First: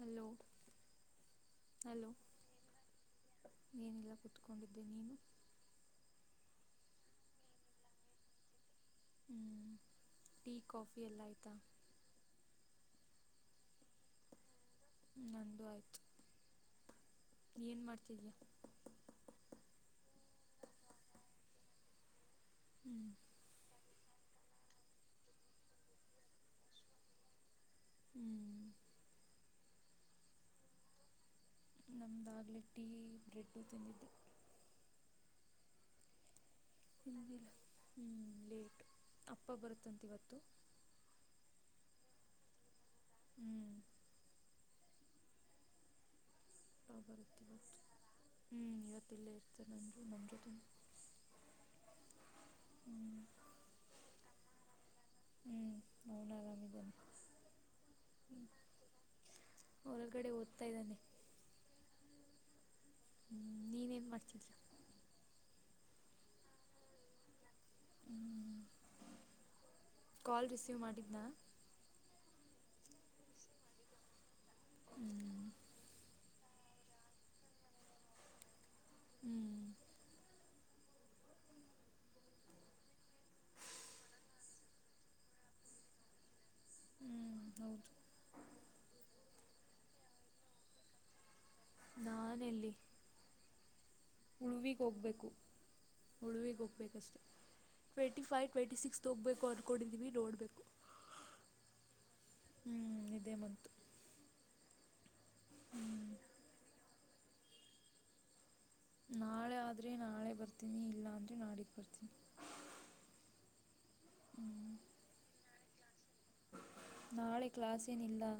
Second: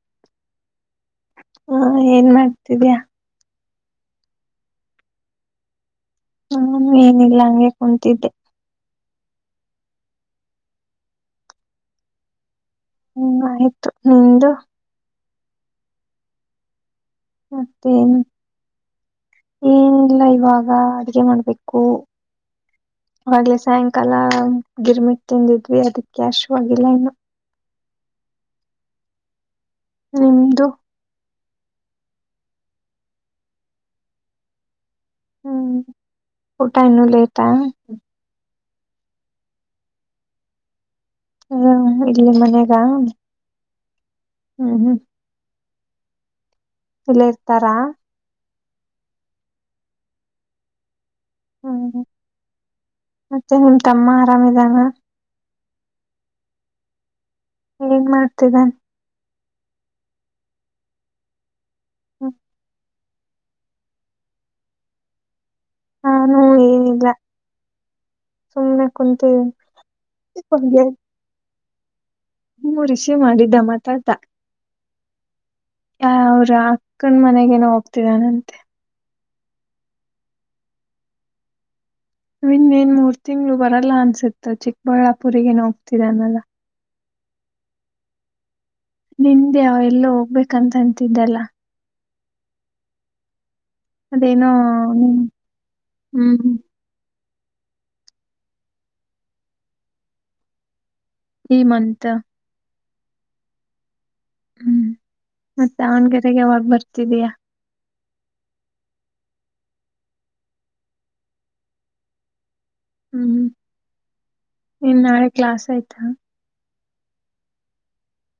Hello ಹಾ hello ಏನ್ ಮಾಡ್ತಿದ್ಯಾ ಏನಿಲ್ಲ ಕುೂತ್ಕೊಂಡಿದ್ದೆ ನೀವು. ನಾನು ಏನಿಲ್ಲ ಹಂಗೆ ಕುಂತಿದ್ದೆ. ಹ್ಮ್ ಟೀ ಕಾಫಿ ಎಲ್ಲ ಆಯ್ತಾ. ಹ್ಮ್ ಆಯ್ತು ನಿಂದು [unintelligible] ನಂದು ಆಯ್ತು. ಮತ್ತೆ ಏನ್ ಇಲ್ಲ ಇವಾಗ ಅಡಗೆ ಮಾಡ್ಬೇಕು. ಹ್ಞೂ ಹಾಗೆ ಸಂಕ್ ಕಲಾ ಗಿರ್ಮಿಟ್ ತಿಂದಿದ್ವಿ ಅದಕ್ಕೆ ಹಸಿವು ಆಗಿಲ್ಲ ಇನ್ನು. ಹ್ಮ್ [unintelligible] ನಿಮ್ದು. ನಮ್ದಾಗಲೇ ಟೀ ಬ್ರೆಡ್ ತಿಂದಿದ್ದು. ಹ್ಮ್ ಊಟ ಇನ್ನು ಲೇಟಾ ತಿನ್ನೋದಿಲ್ಲ ಹ್ಞೂ ಲೇಟು ಅಪ್ಪ ಬರುತ್ತಂತ ಇವತ್ತು. ಹ ಇಲ್ಲಿ ಮನ್ಯಾಗ. ಹ್ಮ್ ಹ್ಮ ಹ್ಮ ಹ ಇಲ್ಲೇ ಬರುತ್ತೆ ಇರ್ತಾರಾ ಬತ್ತು ಹ್ಞೂ ಇವತ್ತಲ್ಲೇ ಇರ್ತ ನಂದೂ ನಮ್ಮ ತಂದು. ಹ್ಮ್ ಮತ್ತೆ ನಿಮ್ ತಮ್ಮ ಆರಾಮಿದಾರ. ಹ್ಮ್ ನನ ಗಾಮಿ ಗಾಮಿ ಎನ್ ಮಾಡ್ತಿರ. ಹೊರಗಡೆ ಓದ್ತಾ ಇದ್ದಾನೆ. ಹುಂ ಹ ನೀನೇನು ಮಾಡ್ತಿಯಾ ಹಾನೂ ಏನಿಲ್ಲಾ ಹ್ಞೂ ಸುಮ್ಮ್ನೆ ಕುಂತಿವಿ- ಕಾಲ್ ರಿಸೀವ್ ಮಾಡಿದ್ದನಾ. ಹು ರಿಸೀವ್ ಮಾಡಿದ್ದಾ ಮಾತಾಡದಾ ಹು ಆ ಅವ್ರ ಅಕ್ಕನ ಮನೆಗೇನ ಹೋಗ್ತಿದಾನಂತೆ. ಹುಂ ವೀನ್ ಎನ್ ಮೂರ್ ತಿಂಗಳು ಬರಲ್ಲಾ ಅನ್ಸುತ್ತೆ ಚಿಕ್ಕಬಳ್ಳಾಪುರಿಗೆ ಹೋಗ್ತಿದಾನಲ್ಲಾ ಹುಂ ಹೌದು ನಿನ್ನೆ ಅವ ಎಲ್ಲೋ ಹೋಗ್ಬೇಕಂತ ಅಂತಿದ್ದಲ್ಲಾ ನಾನ ಎಲ್ಲಿ ಅದೇನೋ ನಿನ್ ಉಳುವಿಗೆೋಗ್ಬೇಕು ಹ್ಮ್ ಉಳುವಿಗೆ ಹೋಗ್ಬೇಕಷ್ಟೆ ಟ್ವೆೇಂಟಿ ಫೈವ್ ಟ್ವೆಂಟಿ ಸಿಕ್ಸ್ ತ್ ಹೋಗಬೇಕು ಅಂದ್ಕೊಂಡಿದ್ದೀವಿ ನೋಡಬೇಕು. ಈ ಮಂತ್ ಹುಂ ಇದೇ ಮಂತು ಹುಂ ಮತ್ತೆ ದಾವಣಗೆರೆಗೆ ಯಾವಾಗ್ ಬರ್ತಿದಿಯಾ ನಾಳೆ ಆದರೆ ನಾಳೆ ಬರ್ತೀನಿ ಇಲ್ಲಾ ಅಂದರೆ ನಾಡಿದ್ ಬರ್ತೀನಿ. ಹುಂ ಹ್ಮ್ ಇನ್ ನಾಳಿಗ ಕ್ಲಾಸ್ ಐಯ್ತಾ ನಾಳಿಗ ಕ್ಲಾಸ್ ಏನಿಲ್ಲಾ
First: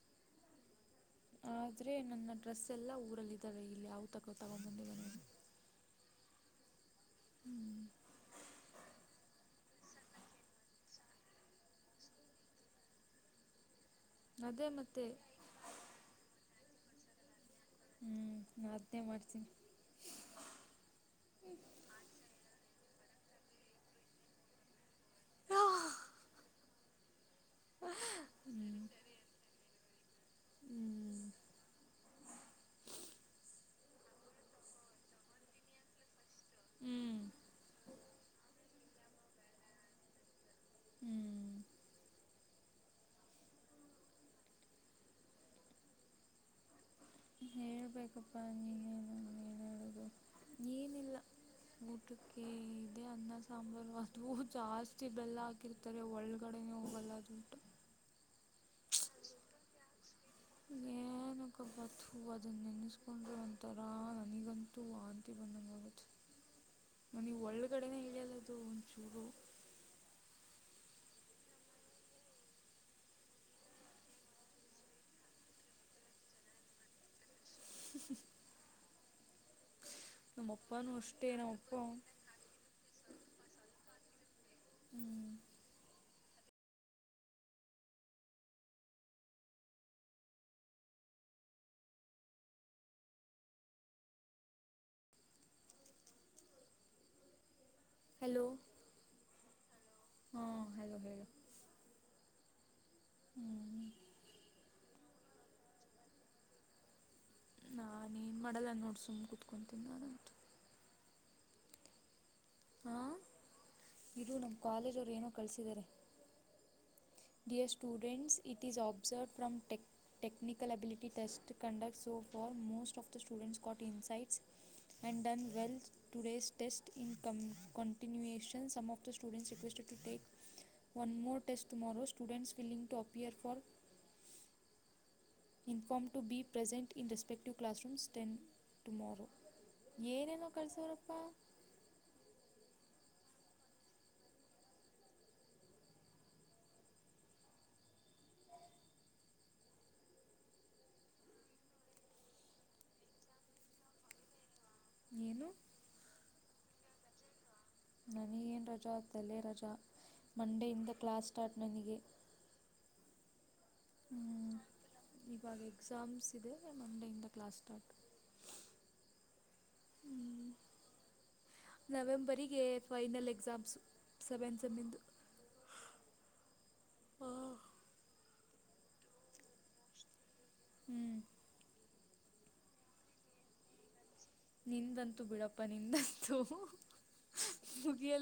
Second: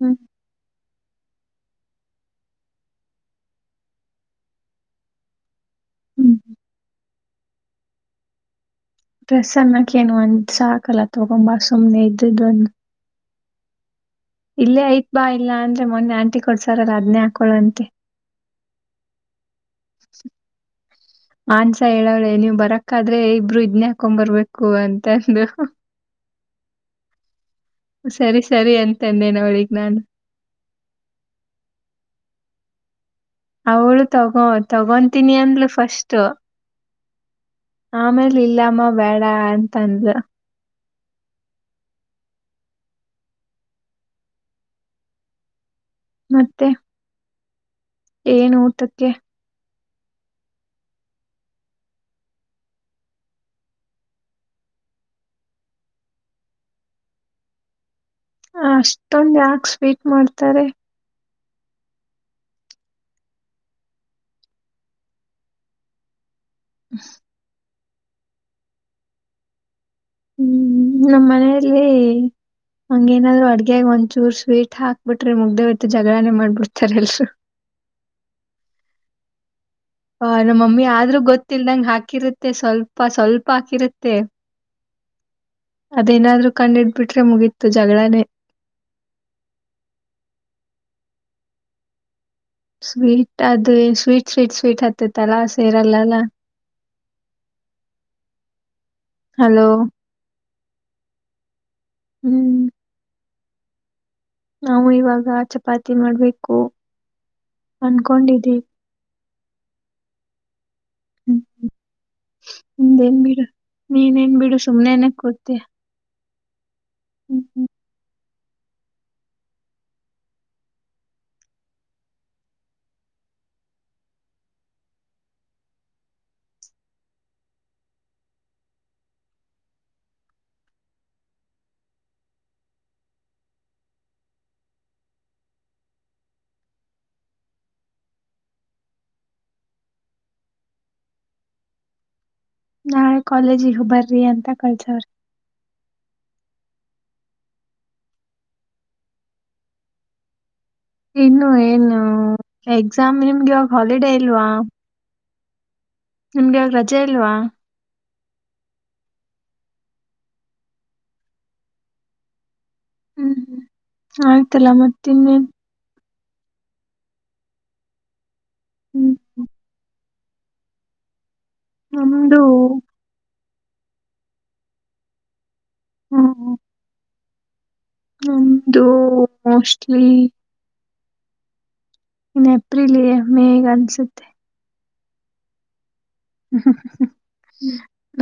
ಹುಂ ಆದ್ರೆ ನನ್ನ ಡ್ರೆಸ್ ಎಲ್ಲಾ ಊರಲ್ಲಿ ಇದ್ದಾವೆ ಇಲ್ಲಿ ಯಾವು ತಗೊ ತಗೊಂಬಂದಿಲಾ ನ ಹುಂ ಹುಂ ಡ್ರೆಸ್ ಅನ್ನಕ್ಕ ಎನು ಒಂದ ಸಾಕಲ್ಲಾ ತಗೊಂಬಾ ಸುಮ್ನೆ ಇದ್ದದ್ದು ಒಂದು ಅದೇ ಇಲ್ಲೇ ಮತ್ತೆ ಐಯತ್ ಬಾ ಇಲ್ಲಾ ಅಂದ್ರೆ ಮೊನ್ನೆ ಆಂಟಿ ಕೊಡ್ಸಾರಲ್ಲಾ ಅದನೇ ಹಾಕೊಳಂತೆ [unintelligible] ಅದೇ ಮಾಡಸಿನೀ ಆನ್ಸ ಹೇಳವಳೆ ನೀವ್ ಬರಕಾದ್ರೆ ಇಬ್ರು ಇದ್ನೇ ಹಾಕೊಂಡ್ ಬರ್ಬೇಕು ಅಂತಂದ್ಲು ಸರಿ ಸರಿ ಹ್ಮ್ ಅಂತನೆೆ ನೋಡಿಗ್ ನಾನು ಹ್ಮ್ ಅವಳು ತಗೋ ತಗೊಂತೀನಿ ಅಂದ್ಲು ಫಸ್ಟು ಹುಂ ಆಮೇಲೆ ಇಲ್ಲಮ್ಮ ಬೇಡ ಅಂತಂದು ಹ್ಞೂ ಮತ್ತೆ ಹೇಳ್ಬೇಕಪ್ಪಾ ಏನು ಊಟಕ್ಕೆ ನೀಗೇನು ಹೇಳ ಹೇಳೋದು ಎನ ಏನಿಲ್ಲಾ ಊಟಕ್ಕೆ ಇದೆ ಅನ್ನ ಸಾಂಬಾರು ಅದು ಜಾಸ್ತಿ ಬೆಲ್ಲಾ ಹಾಕಿರ್ತಾ ರೆ ಒಳಗಡೆ ನೇ ಉಟು ಅಷ್ಟೊಂದು ಯಾಕ ಸ್ವೀಟ್ ಮಾಡ್ತಾರೆ ಏನಕಬ ತು ಅದನ್ನ ನೆನೆಸ್ಕೊಂಡರು ಒಂತರಾ ನನಗಂತೂ ವಾಂತಿ ಬಂದಗಾಗುತೆ [inaudible] ನೀ ಒಳ್ಳಗಡೆನೇ ಇಳಿಯಲ್ಲದು ಒಂದ್ ಚೂರೂ ಹುಂ ನಮ್ಮ ಮನೆಯಲ್ಲಿ ಹಂಗೆ ಏನಾದ್ರೂ ಅಡಿಗೆಯಲ್ಲಿ ಒಂಚೂರು ಸ್ವೀಟ್ ಹಾಕ್ಬಿಟ್ರೆ ಮುಗಿದು ಹೋಯಿತು ಜಗಳಾನೇ ಮಾಡ್ಬಿಡ್ತಾರೆ ಎಲ್ಲರೂ. [inaudible] ನಮ್ಮ ಮಮ್ಮಿ ನಮ್ಮಪ್ಪನೂ ಆದ್ರು ಅಷ್ಟೇ ನಮ್ಮಪ್ಪ ಗೊತ್ತಿಲ್ದಂಗೆ ಹಾಕಿರುತ್ತೆ. ಸ್ವಲ್ಪ ಸ್ವಲ್ಪ ಹಾಕಿರುತ್ತೆ ಹ್ಮ್ ಅದೇನಾದ್ರೂ ಕಂಡು ಹಿಡಿದು ಬಿಟ್ಟರೆ ಮುಗೀತು. ಜಗಳಾನೇ? ಸ್ವೀಟ್ ಅದ ಸ್ವೀಟ್ ಸ್ವೀಟ್ ಸ್ವೀಟ್ ಹತ್ತತಲ್ಲಾ ಸೇರಲ್ಲಲ್ಲ [inaudible] ಹಲೋ ಹಲೋ ಹಾ ಹಲೋ ಹೇಳು ಹ್ಮ್ ಹ್ಮ [inaudible] ನಾವು ಇವಾಗ ಚಪಾತಿ ಮಾಡ್ಬೇಕು. ನಾನು ಏನು ಅನ್ಕೊಂಡಿದ್ದೀವಿ ಮಾಡಲ್ಲ. ನೋಡ್ ಸುಮ್ ಕುತ್ಕೊತೀನಿ ನಾನಂತು ನೀನ್ ಹಾಂ ಏನ್ ಬಿಡು ನೀನ್ ಇರು ಏನ್ ನಮ್ಮ ಸುಮ್ಮನೆ ಕಾಲೇಜವ್ರು ಏನೋ ಕುಡ್ತೀಯಾ ಕಳಿಸಿದ್ದಾರೆ dear students it is after palm tech technical ability test conduct ಸ for most of the students got insights ಎಂಡನ್ done ವೆಲ್ಸ today test income continuation ಕಮ್ಮ of the student requested tech one more test tomorrow students willing to appear for inform to be present in respect classroom ten tomorrow ಏನೇನು ಕಳ್ಸಾರಪ್ಪ? ನಾಳೆ ಕಾಲೇಜಿಗೆ ಬರ್ರಿ ಅಂತ ಕಳಸವ್ರೆ. ಹ [inaudible] ಇನ್ನು ಏನು exam ನಿಮ್ಗೆ ಇವಾಗ ಹಾಲಿಡೇ ಇಲ್ವಾ? ಏನು? ನಿಮಗೆ ಇವತ್ತು ರಜಾ ಇಲ್ವಾ? ನನಗೇನು ರಜಾ ತಲೆ ರಜಾ ಮಂಡೆ ಇಂದ ಕ್ಲಾಸ್ ಸ್ಟಾರ್ಟ್ ನನಗೆ. ಹ್ಮ್ ಹ್ಮ್ ಹ್ಮ್ ಆಯ್ತಲ್ಲ ಮತ್ತ ಇನ್ನೇನು? ಇವಾಗ ಎಕ್ಸಾಮ್ಸ್ ಇದೆ. ಮಂಡೆಯಿಂದ ಕ್ಲಾಸ್ ಸ್ಟಾರ್ಟ್. ಹ್ಮ್ ಹ್ಮ್ ಹ್ಮ್ ನಮ್ದು ನವೆಂಬರಿಗೆ ಫೈನಲ್ ಎಕ್ಸಾಮ್ಸು ಸೆವೆನ್ ಸಮ್ಮಿಂದು. ಹಾ ಹಾ ನಮಂದು ಮೋಸ್ಟ್ಲಿ. ಹ್ಮ್ ಏಪ್ರಿಲ್ ಹೇ ಮೇ ಅನ್ಸುತ್ತೆ? ನಿನ್ನಂತೂ... ಬಿಡಪ್ಪ ನಿಂತಂತೂ...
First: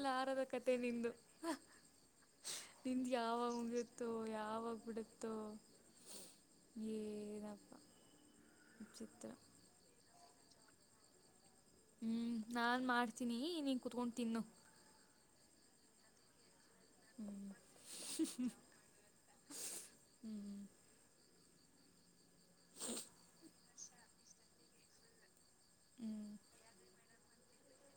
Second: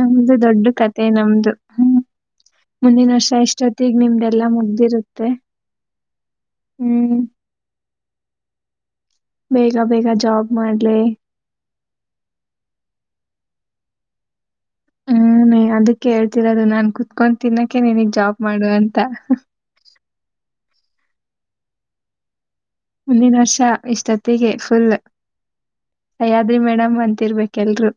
ನಮ್ದು ದೊಡ್ಡ ಕಥೆ ಕತೆ ನಿಂದು. ನಮ್ದು ಹ್ಮ್ ನಿಂದು ಮುಂದಿನ ವರ್ಷ ಯಾವ ಇಷ್ಟೊತ್ತಿಗೆ ಮುಗಿಯುತ್ತೋ? ನಿಮ್ದೆಲ್ಲಾ ಯಾವಾಗ್ ಮುಗ್ದಿರುತ್ತೆ ಬಿಡುತ್ತೋ? ಹ್ಮ್ ಏನಪ್ಪಾ ವಿಚಿತ್ರ. ಬೇಗ ಬೇಗ ಜಾಬ್ ಮಾಡಲೇ ಹ್ಮ್ ನಾನ್ ಮಾಡ್ತೀನಿ ನೀನ್ ಕತ್ಕೊಂಡ್ ತಿನ್ನು. ಹ್ಮ್ ಅದಕ್ಕೆ ಹೇಳ್ತಿರೋದು ನಾನ್ ಕುತ್ಕೊಂಡ್ ಹ್ಮ್ ತಿನ್ನಕೆ ನನೀಗ್ ಜಾಬ್ ಮಾಡುವ ಅಂತ. ಹ್ಮ್ ಹ್ಮ್ ಮುಂದಿನ ವರ್ಷ ಇಷ್ಟೊತ್ತಿಗೆ ಫುಲ್.. ಹ್ಮ್ ಅಯ್ಯಾದ್ರಿ ಮೇಡಮ್ ಅಂತಿರ್ಬೇಕ ಎಲ್ರು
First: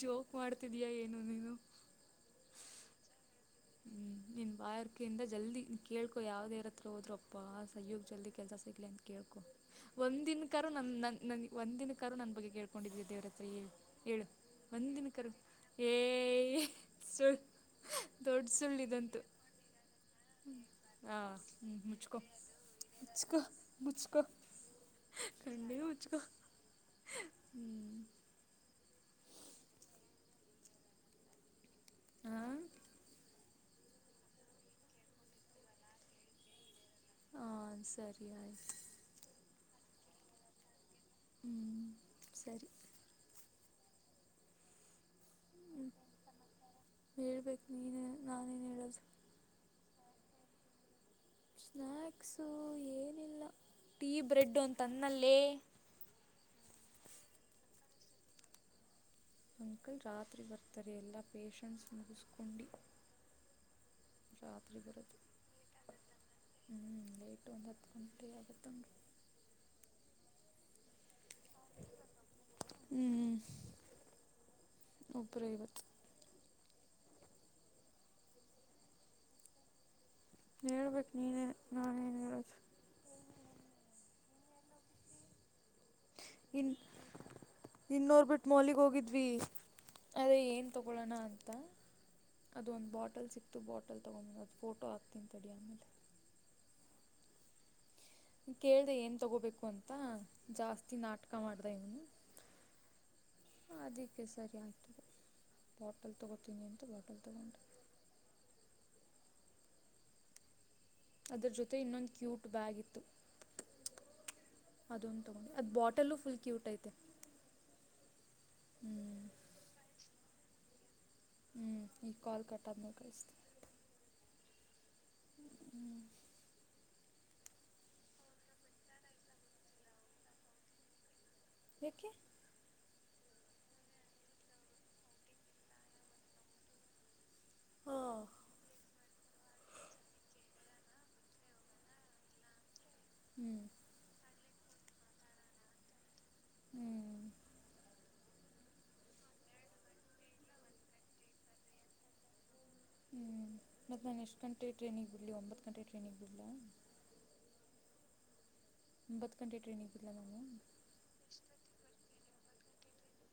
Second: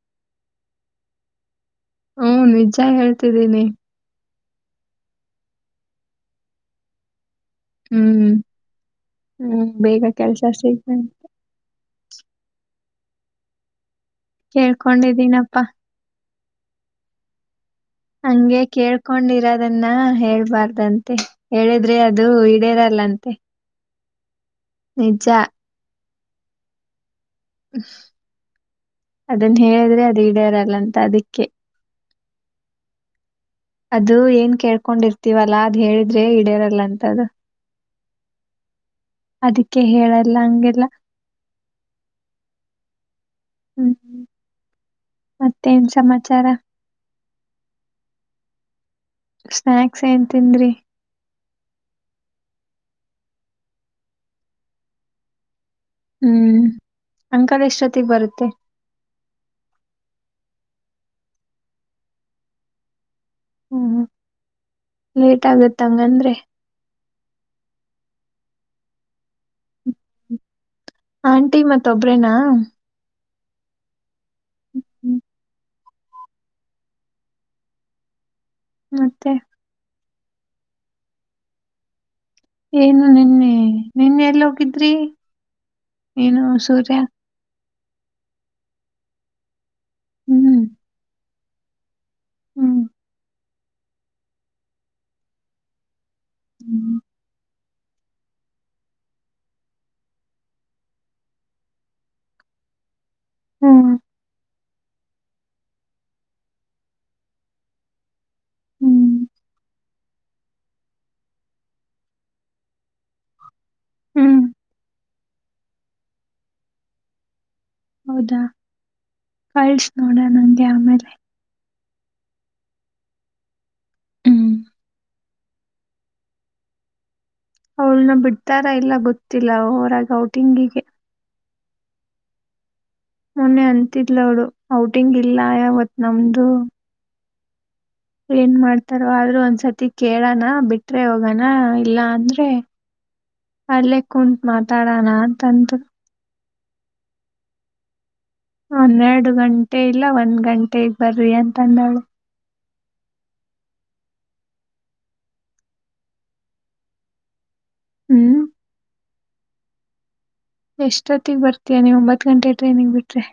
ಜೋಕ್ ಮಾಡ್ತಿದಯ ಏನು ನೀನು? ಹ್ಮ ನಿಜ ಹೇಳ್ತಿದ್ದೀನಿ. ಹ್ಮ ನಿನ್ ಬಾಯ್ ಅರಿಕೆ ಜಲ್ದಿ ಕೇಳ್ಕೊ ಯಾವ್ ದೇವರ್ ಹತ್ರ ಹೋದ್ರ ಅಪ್ಪಾ. ಅಯ್ಯೋ ಜಲ್ದಿ ಹ್ಮ್ ಕೆಲ್ಸ ಸಿಗ್ಲಿ ಅಂತ ಕೇಳ್ಕೊ ಹ್ಮ್ ಬೇಗ ಕೆಲ್ಸ ಒಂದಿನ ಕಾರು ಸಿಗ್ತ ನನ್ ನನ್ನ ನನಗೆ. ಒಂದಿನ ಕಾರು ನನ್ ಬಗ್ಗೆ ಕೇಳ್ಕೊಂಡಿದೆ ದೇವ ಹತ್ರ ಹೇಳ ಹೇಳು ಒಂದಿನ ಕರು. ಕೇಳ್ಕೊಂಡಿದ್ದೀನಪ್ಪಾ ಎ ಸುಳ್- ಹಂಗೆ ಕೇಳ್ಕೊಂಡಿರೋದನ್ನ ಹೇಳ್ಬಾರ್ದಂತೆ ಹೇಳಿದ್ರೆ ಅದು ಇಡೇರಲ್ಲ. ಸ್ಕ ಮುಚ್ಕೊ ನಿ ಮುಚ್ಕೊ ಹ್ಮ್ - ಅದನ್ ಹೇಳಿದ್ರೆ ಅದು ಇಡ್ಯಾರಲ್ಲ ಅಂತ ಅದಿಕ್ಕೆ. ಹಾ ಅದು ಏನ್ ಕೇಳ್ಕೊಂಡಿರ್ತಿವಲ್ಲಾ ಅದ್ ಹೇಳಿದ್ರೆ ಇಡೆರಲ್ಲ ಅಂತ ಅದು. ಹಾಂ ಸರಿ ಆಯ್ತು. ಅದಿಕ್ಕೆ ಹೇಳಲ್ಲ ಹಂಗೆಲ್ಲ. ಹ್ಮ್ ಸರಿ. ಹ್ಮ್ ಹ್ಮ್ ಮತ್ತೇನ್ ಸಮಾಚಾರ. ಹೇಳ್ಬೇಕು ನೀನೆ ನಾನೇನ್ ಹೇಳೋದು. ಸ್ನಾಕ್ಸ್ ಏನ್ ತಿಂದ್ರಿ. ಸ್ನ್ಯಾಕ್ಸು ಏನಿಲ್ಲ ಟೀ ಬ್ರೆಡ್ ಅಂತ ಅಂದ್ನಲ್ಲೇ. ಹ್ಮ್ ಅಂಕಲ್ ಎಷ್ಟೊತ್ತಿಗ್ ಬರುತ್ತೆ. ಅಂಕಲ್ ರಾತ್ರಿ ಬರ್ತಾರೆ ಎಲ್ಲಾ ಪೆಷಂಟ್ಸ್ ಮುಗಿಸ್ಕೊಂಡು. ಹ್ಮ್ ರಾತ್ರಿ ಬರೊದು. ಲೇಟ್ ಆಗುತ್ತೆ ಹಂಗಂದ್ರೆ ಹ್ಞೂ ಲೇಟು ಒಂದು ಹತ್ತು ಗಂಟೆ ಆಗತ್ ರೀ. ಆಂಟಿ ಮತ್ ಒಬ್ರೇನಾ. ಹ್ಞ ಹ್ಮ್ ಒಬ್ರೆ ಇವತ್ತು. ಮತ್ತೆ. ಹೇಳ್ಬೇಕು ನೀನೇ ನಾ ಎನ್ ಹೇಳದೊ. ಏನು ನಿನ್ನೆ ನಿನ್ನೆ ಎಲ್ಲಿ ಹೋಗಿದ್ರಿ. ಏನು ಇನ್ ಸೂರ್ಯ ಇನ್ನೋರ್ ಬಿಟ್ ಮೊಲಿಗ್ ಹೋಗಿದ್ವಿ. ಅದೇ ಹ್ಮ್ ಏನ್ ತಗೊಳಣ ಅಂತ ಅದೆ ಹ್ಮ್ ಒಂದ್ ಬಾಟಲ್. ಸಿಕ್ತು ಬಾಟಲ್ ತೊಗೊಂಬ ಅ ಫೋಟೊ ಹಾಕ್ತನಿ ತಡಿ ಆಮೇಲೆ. ಹ್ಮ್ ಕೇಳ್ದೆ ಏನ್ ತಗೋಬೇಕು ಅಂತ ಜಾಸ್ತಿ ನಾಟಕ ಮಾಡ್ದ ಇವ್ನು. ಹ್ಮ್ ಅದಿಕ್ಕೆ ಸರಿ ಆಗ್ತದೆ ಬಾಟಲ್ ತಗೋತೀನಿ ಅಂತ ಬಾಟಲ್ ತೊಗೊಂಡು. ಹ್ಮ್ ಅದ್ರ ಜೊತೆ ಇನ್ನೊಂದು ಕ್ಯೂಟ್ ಬ್ಯಾಗ್ ಇತ್ತು. ಹ್ಮ್ ಅದಂದು ತಗೊ ಅದ್ ಬಾಟಲ್ ಫುಲ್ ಕ್ಯೂಟ್ ಐತ. ಹೌದಾ ಹ್ಞೂ ಕಳ್ಸ ನೋಡ ನಂಗೆ ಆಮೇಲೆ. ಹ್ಞ ಈ ಕಾಲ್ ಕಟ್ ಆದ್ಮೇಲ್ ಕಳುಸ್ತಿನಿ. ಹ್ಮ್ ಹ್ಮ್ ಅವ್ಳನ್ನ ಬಿಡ್ತಾರ ಇಲ್ಲ ಗೊತ್ತಿಲ್ಲ ಹೊರಾಗ್ ಔಟಿಂಗಿಗೆ. ಯಾಕೆ. ಮೊನ್ನೆ ಅಂತಿದ್ಲ ಅವ್ರು ಔಟಿಂಗ್ ಇಲ್ಲ ಯಾವತ್ ನಮ್ದು. ಹೊ ಏನ್ ಮಾಡ್ತಾರ ಆದ್ರೂ ಒಂದ್ಸತಿ ಕೇಳಣ ಬಿಟ್ರೆ ಹೋಗಣ ಇಲ್ಲ ಅಂದ್ರೆ. ಹ್ಮ್ ಅಲ್ಲಿಯ ಕುಂತ ಮಾತಾಡೋಣ ಅಂತ ಅಂದ ಹುಂ ಹನೇಡು ಗಂಟೆ ಇಲ್ಲಾ ಒಂದ್ ಗಂಟೆಗ್ ಬರ್ರಿ ಅಂತ ಅಂದಾಳು. ಹುಂ ಮತ್ತೆ ನಾನು ಎಷ್ಟು ಗಂಟೆ ಟ್ರೈನಿಗೆ ಬಿಡಲಿ ಒಂಬತ್ತು ಗಂಟೆ ಟ್ರೈನಿಗ್ ಬಿಡಲಾ ಹುಂ ಒಂಬತ್ತು ಗಂಟೆ ಟ್ರೈನಿಗಿಲ್ಲಾ ನಾವು. ಎಷ್ಟೊತ್ತಿಗೆ ಬರ್ತಿಯಾ ನೀವು ಒಂಬತ್ತ ಗಂಟೆ ಟ್ರೈನಿಂಗ್ ಬಿಟ್ರೆ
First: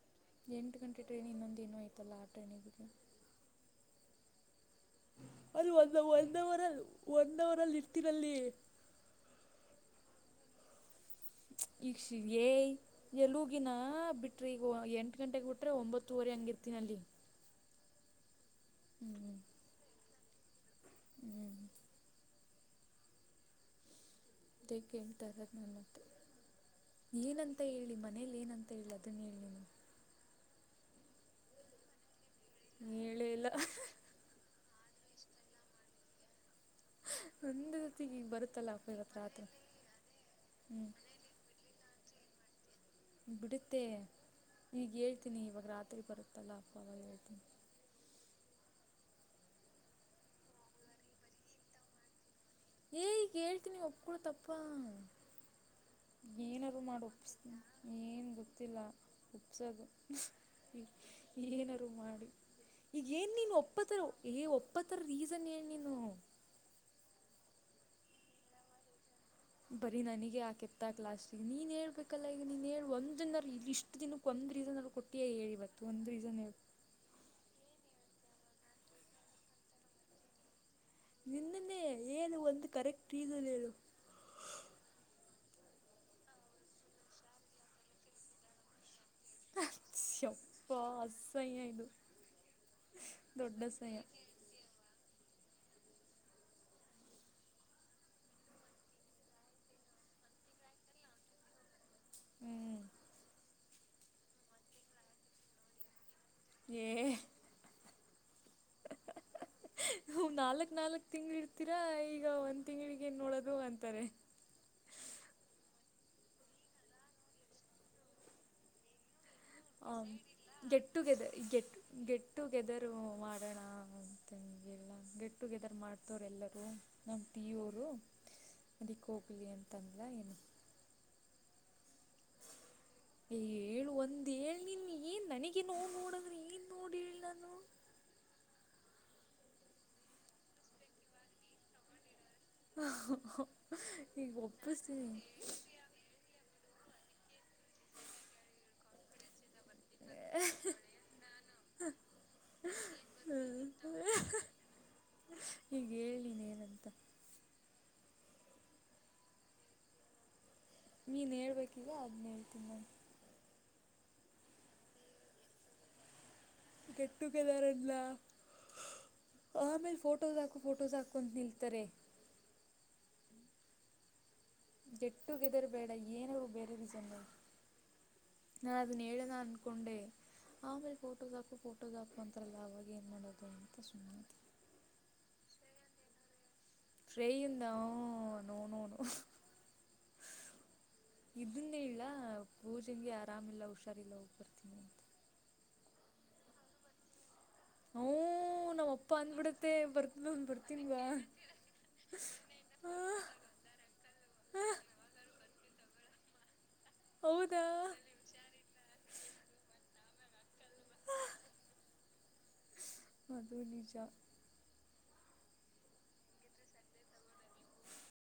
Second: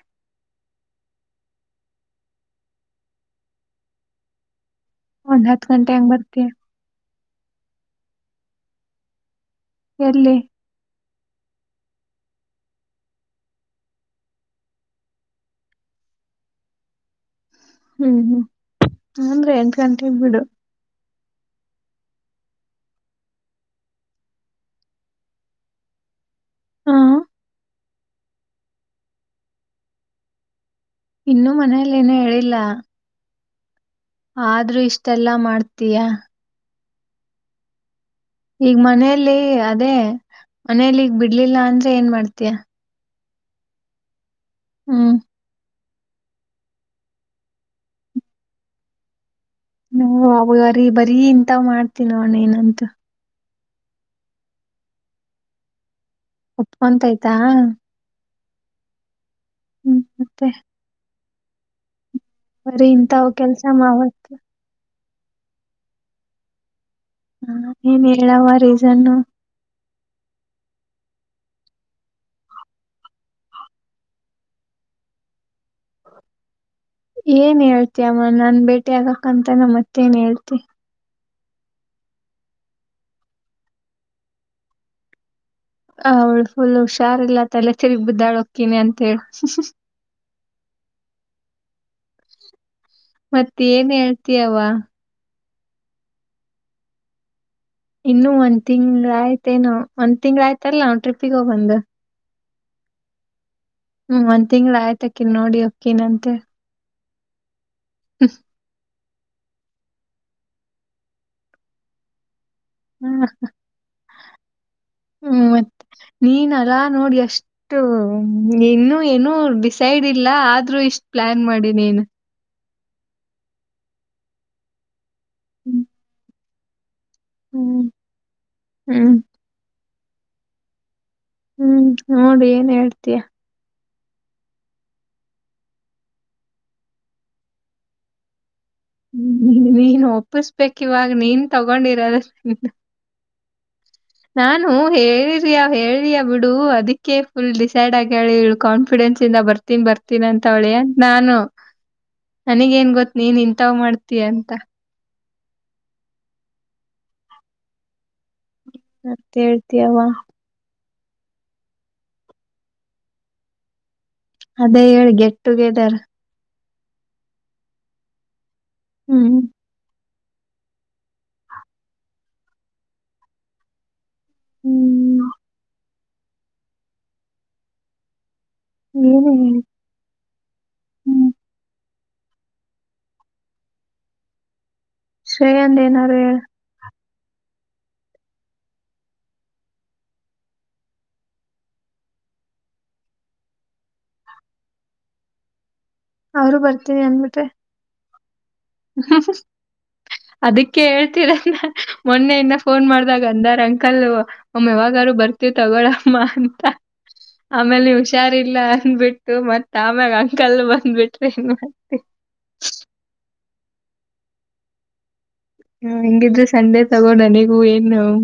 ಎಂಟ ಗಂಟೆ ಟ್ರೈನ್ ಇನ್ನೊಂದ ಇನೂ ಆಯತಲ್ಲ ಆ ಟ್ರೈನಿಗ್ ಬಿಟ್ರೆ ಒಂದ್ ಹತ್ ಅಲ್ಲಿ ಗಂಟೆ ಒಂದ ಹಂಗ್ ಒಂದ್ ಬರ್ತೀಯ ವಾರ್ ಅಲ್ಲಿ ಒಂದ್ ವಾರ್ ಅಲ್ಲಿ ಇರ್ತೀನಲ್ಲಿ ಎಲ್ಲಿ ಯೇ ಎಲುಗಿನ ಬಿಟ್ರಿ ಈಗ ಎಂಟು ಗಂಟೆಗೆ ಬಿಟ್ರೆ ಒಂಬತ್ತುವರೆ ಹಂಗಿರ್ತನ ಅಲ್ಲಿ ಹುಂ ಹ್ಞೂ ಅಂದ್ರೆ ಎಂಟ ಗಂಟೆ ಬಿಡು [inaudible] ಅ ಕೇಳ್ತಾರ ನಮ್ಮತ್ತೆ ಹ ಎನಂತ ಹೇಳಿ ಮನೆ ಮನೇಲಿ ಏನಂತ ಹೇಳಿ ಅದನ್ನ ಹೇಳ ನೀನು ಇನ್ನುೂ ಮನೇೆಯಲ್ಲಿ ಏನು ಹೇಳಿಲ್ಲಾ ಹೇಳೆ ಇಲ್ಲಾ ಆದ್ರೂ ಇಷ್ಟೆಲ್ಲಾ ಮಾಡ್ತಯಾ ಒಂದತಿ ಬರ್ ಈಗ ಮನೆಯಲ್ಲಿ ಅದೇ ಹ್ಞೂ ಮನಲಿ ಈಗ್ ಬಿಡ್ಲಿಲ್ಲಾ ಅಂದ್ರೆ ಏನ್ ಮಾಡ್ತೀಯಾ ಬಿಡುತ್ತೆ ಈಗ ಹ್ಮ್ ಹೇಳ್ತೀನಿ ಇವಾಗ ರಾತ್ರಿ ಬರುತ್ತಿಲ್ಲ ಅಪ್ಪಾ ಅವಾಗ ಹೇಳ್ತೀನಿ. ನಾವು ಅವರಿ ಬರೀ ಇಂತಾವ ಮಾಡ್ತೀ ನೀನಂತೂ ಏ ಈಗ ಹೇಳ್ತೀನಿ ಒಪ್ಪಕೋಳ ತಪ್ಪಾ ಏನಾದ್ರು ಮಾಡು ಒಪ್ಕೊಂತಯ್ತಾ ಒಪ್ಪಸ್ತನಿ ಏನು ಗೊತ್ತಿಲ್ಲಾ ಒಪ್ಪಸಂಗ ಹ್ಮ್ ಮತ್ತೆ ಈ ಏನ್ರು ಮಾಡಿ. ಬರೀ ಈಗ ಇಂತಾವ್ ಏನ್ ನೀನು ಕೆಲ್ಸ ಒಪ್ಪುತ್ತಾರ ಮಾಡವತ್ತ ಏ ಒಪ್ಪತ್ತಾರ ರೀಸನ್ ಹೇಳ ನೀನು ಹ ಏನ್ ಹೇಳವ ರೀಸನ್ನು ಬರೀ ನನಗೆ ಆ ಕೆತ್ತಾಲಾಸ್ಟಿಗೆ ನೀನ್ ಹೇಳ್ಬೇಕಲ್ಲ ಈಗ ನೀನ್ ಒಂದಿನ ಇ ಇಷ್ಟು ದಿನಕ್ಕೆ ಒಂದು ರೀಸನು ಕೊಟ್ಟ ಏ ಹೇಳಿ ಬತ್ತು ಒಂದು ರೀಸನ್ ಏನ್ ಹೇಳತೀಯಾಮ್ಮ ನನ್ ಭೇಟಿ ಆಗಕಂತಾನ ಮತ್ತೇನ್ ಹೇಳ್ತೀನಿ ನಿನ್ನನ್ನೇ ಏನು ಒಂದು ಕರೆಕ್ಟ್ ರೀಸನ್ ಹೇಳು. ಹ ಅವಳು ಫುಲ್ ಹುಷಾರಿಲ್ಲಾ ತಲೆ ತಿರ್ಗ್ ಬಿದ್ದಾಳ ಹೋತೀನಿ ಅಂತ ಹೇಳ. ಸೆಪ್ಪಾ ಅಸ್ಯದು ಮತ್ ಏನ್ ಹೇಳ್ ತೀಯವ್ವಾ ಇನ್ನು ಒಂದ ತಿಂಗಳ ಆಯ್ತೇನು ಒಂದ್ ತಿಂಗಳ ಆಯ್ತಲ್ಲ ನಾವ ಟ್ರಿಪ್ಪಿಗೆೋಗಿ ಬಂದ್ ಹುಂ ಹುಂ ಒಂದ್ ತಿಂಗಳ ಆಯ್ತಾಕಿನ್ ನೋಡಿ ಅಕ್ಕಿನಂತೆ ಏ [inaudible] ಹ ನಾಲ್ಕ್ ನಾಲ್ಕ್ ತಿಂಗಳ ಇರ್ತೀರಾ ಈಗ ಒಂದ ತಿಂಗಳಿಗೆ ಹ್ಮ್ ನೋಡೋದು ಅಂತಾರೆ. ಹುಂ ಮತ್ತೆ ನೀನಲ್ಲ ನೋಡಿ ಎಷ್ಟು ಎನ್ನು ಏನು ಡಿಸೈಡ್ ಇಲ್ಲಾ ಆದ್ರೂ ಇಷ್ಟ್ ಪ್ಲಾನ್ ಮಾಡಿನ ಗಟ್ ಟುಗೆದರು ಮಾಡೋಣ ಅಂತಂಗೆಲ್ಲ ಗೆಟ್ ಟುಗೆದರ್ ಮಾಡ್ತವ್ರ ಎಲ್ಲರೂ ನಮ್ಮ ಪಿಯುಯೋರು ಹ್ಮ್ ಅದಕ್ಕೆ ಹ್ಮ್ ಹೋಗ್ಲಿ ಅಂತಂದ್ರ ಏನು. ಹ್ಮ್ ನೋಡ ಏನ್ ಹೇಳ್ತಿಯಾ. ಏ ಹೇಳು ಒಂದ್ ಹೆಳ್ ನಿನ್ ಏನ್ ನನಗೆ ನೋಡ್ ನೋಡಂದ್ರೆ ಏನ್ ನೋಡಿ ಹೇಳಿ ನಾನು. ಹ್ಮ ನೀನ್ ಒಪ್ಪಿಸ್ಬೇಕ್ ಇವಾಗ ನೀನ್ ತಗೊಂಡಿರದ ಹ ಹ ಹ ನಾನು ಹೇಳಿರಿಯಾ ಹೇಳ್ ರಿಯಾ ಬಿಡು ಅದಕ್ಕೆ ಫುಲ್ ಡಿಸೈಡ್ ಆಗ್ಯಾಳ ಇವ್ಳು ಕಾನ್ಫಿಡೆನ್ಸ್ ಇಂದ ಬರ್ತೀನ ಬರ್ತೀನ ಅಂತ ವಳೇ ಅಂತ ನಾನು ನನಗೇನ್ ಗೊತ್ ನೀನ್ ಇಂತವ ಮಾಡ್ತೀಯ ಅಂತ. ಈಗ ಹೇಳ್ ನೀನೇನಂತ. ಮತ್ತ ಹೇಳ್ತಿಯವ ನೀನ್ ಹೇಳ್ಬೇಕ ಈಗ ಅದ್ನ ಹೇಳ್ತೀನ ನಾನು. ಅದೇ ಹೇಳ ಗೆಟಟುಗೆದರ್. ಗೆಟ್ಟುಗೆದರ ಅನ್ಲಾ. ಹ್ಮ್. ಆಮೇಲ ಫೋಟೋಸ್ ಹಾಕ ಫೋಟೋಸ್ ಹಾಕು ಅಂತ ನಿಲ್ತಾರೆ. ಗೆಟ್ ಹ್ಮ್ ಟುಗೆದರ್ ಬೇಡ ಏನಾರು ಬೇರೆ ರೀಸನ್ ಹೇಳು. ನಾ ಏನ್ ಅದನ್ನೇಳನ ಹೇಳ್ ಅನ್ಕೊಂಡೆ. ಆಮೇಲ ಹ್ಮ್. ಫೋಟೋಸ್ ಹಾಕು ಫೋಟೋಸ್ ಹಾಕೋ ಅಂತಾರಲ್ಲ ಅವಗೇನ ಮಾಡೋದು ಅಂತ ಸುಮ್ನಾದೆ. ಸರಿ ಒಂದೇನಾರ ಹೇಳ್. ಟ್ರೈಯನ ನೋ ನೋ ನೋ. [inaudible] ಇದನ್ನೆಳಲ ಪೂಜನ್ಗೆ ಆರಾಮೀಲ್ಲ ಹುಷಾರಿಲ್ಲ ಹೋಗ್ ಬರ್ತೀನಿ ಅಂತ. ಅವರು ಬರ್ತೀನಿ ಅಂದಬಿಟ್ರೆ. ಹು ನಮ್ಮ ಅಪ್ಪ ಅಂದ್ಬಿಡುತ್ತೆ. ಬರ್ತ ಅದಕ್ಕೆ ಬರ್ತೀನಿ ಬಾ ಹೇಳ್ತೀರೋದ್ ನಾ ಮೊನ್ನೆ ಇನ್ನ ಫೋನ್ ಮಾಡ್ದಾಗ ಅಂದಾರ್ ಅಂಕಲ್. ಒಮ್ಮ ಯಾವಾಗಾರು ಬರ್ತಿವ ತಗೋಳಮ್ಮ ಅಂತ ಹೌದಾ ಆಮೇಲೆ ನೀವು ಹುಷಾರಿಲ್ಲ ಅಂದ್ಬಿಟ್ಟು ಮತ್ತ ಆಮ್ಯಾಗ ಅಂಕಲ್ ಬಂದ್ಬಿಟ್ರೆ ಏನ್ ಮಾಡೋದ್. ಅದು ನಿಜಾ. ಹ ಹಂಗಿದ್ರೆ ಸಂಡೆ ತಗೋ ನನಗೂ ಏನ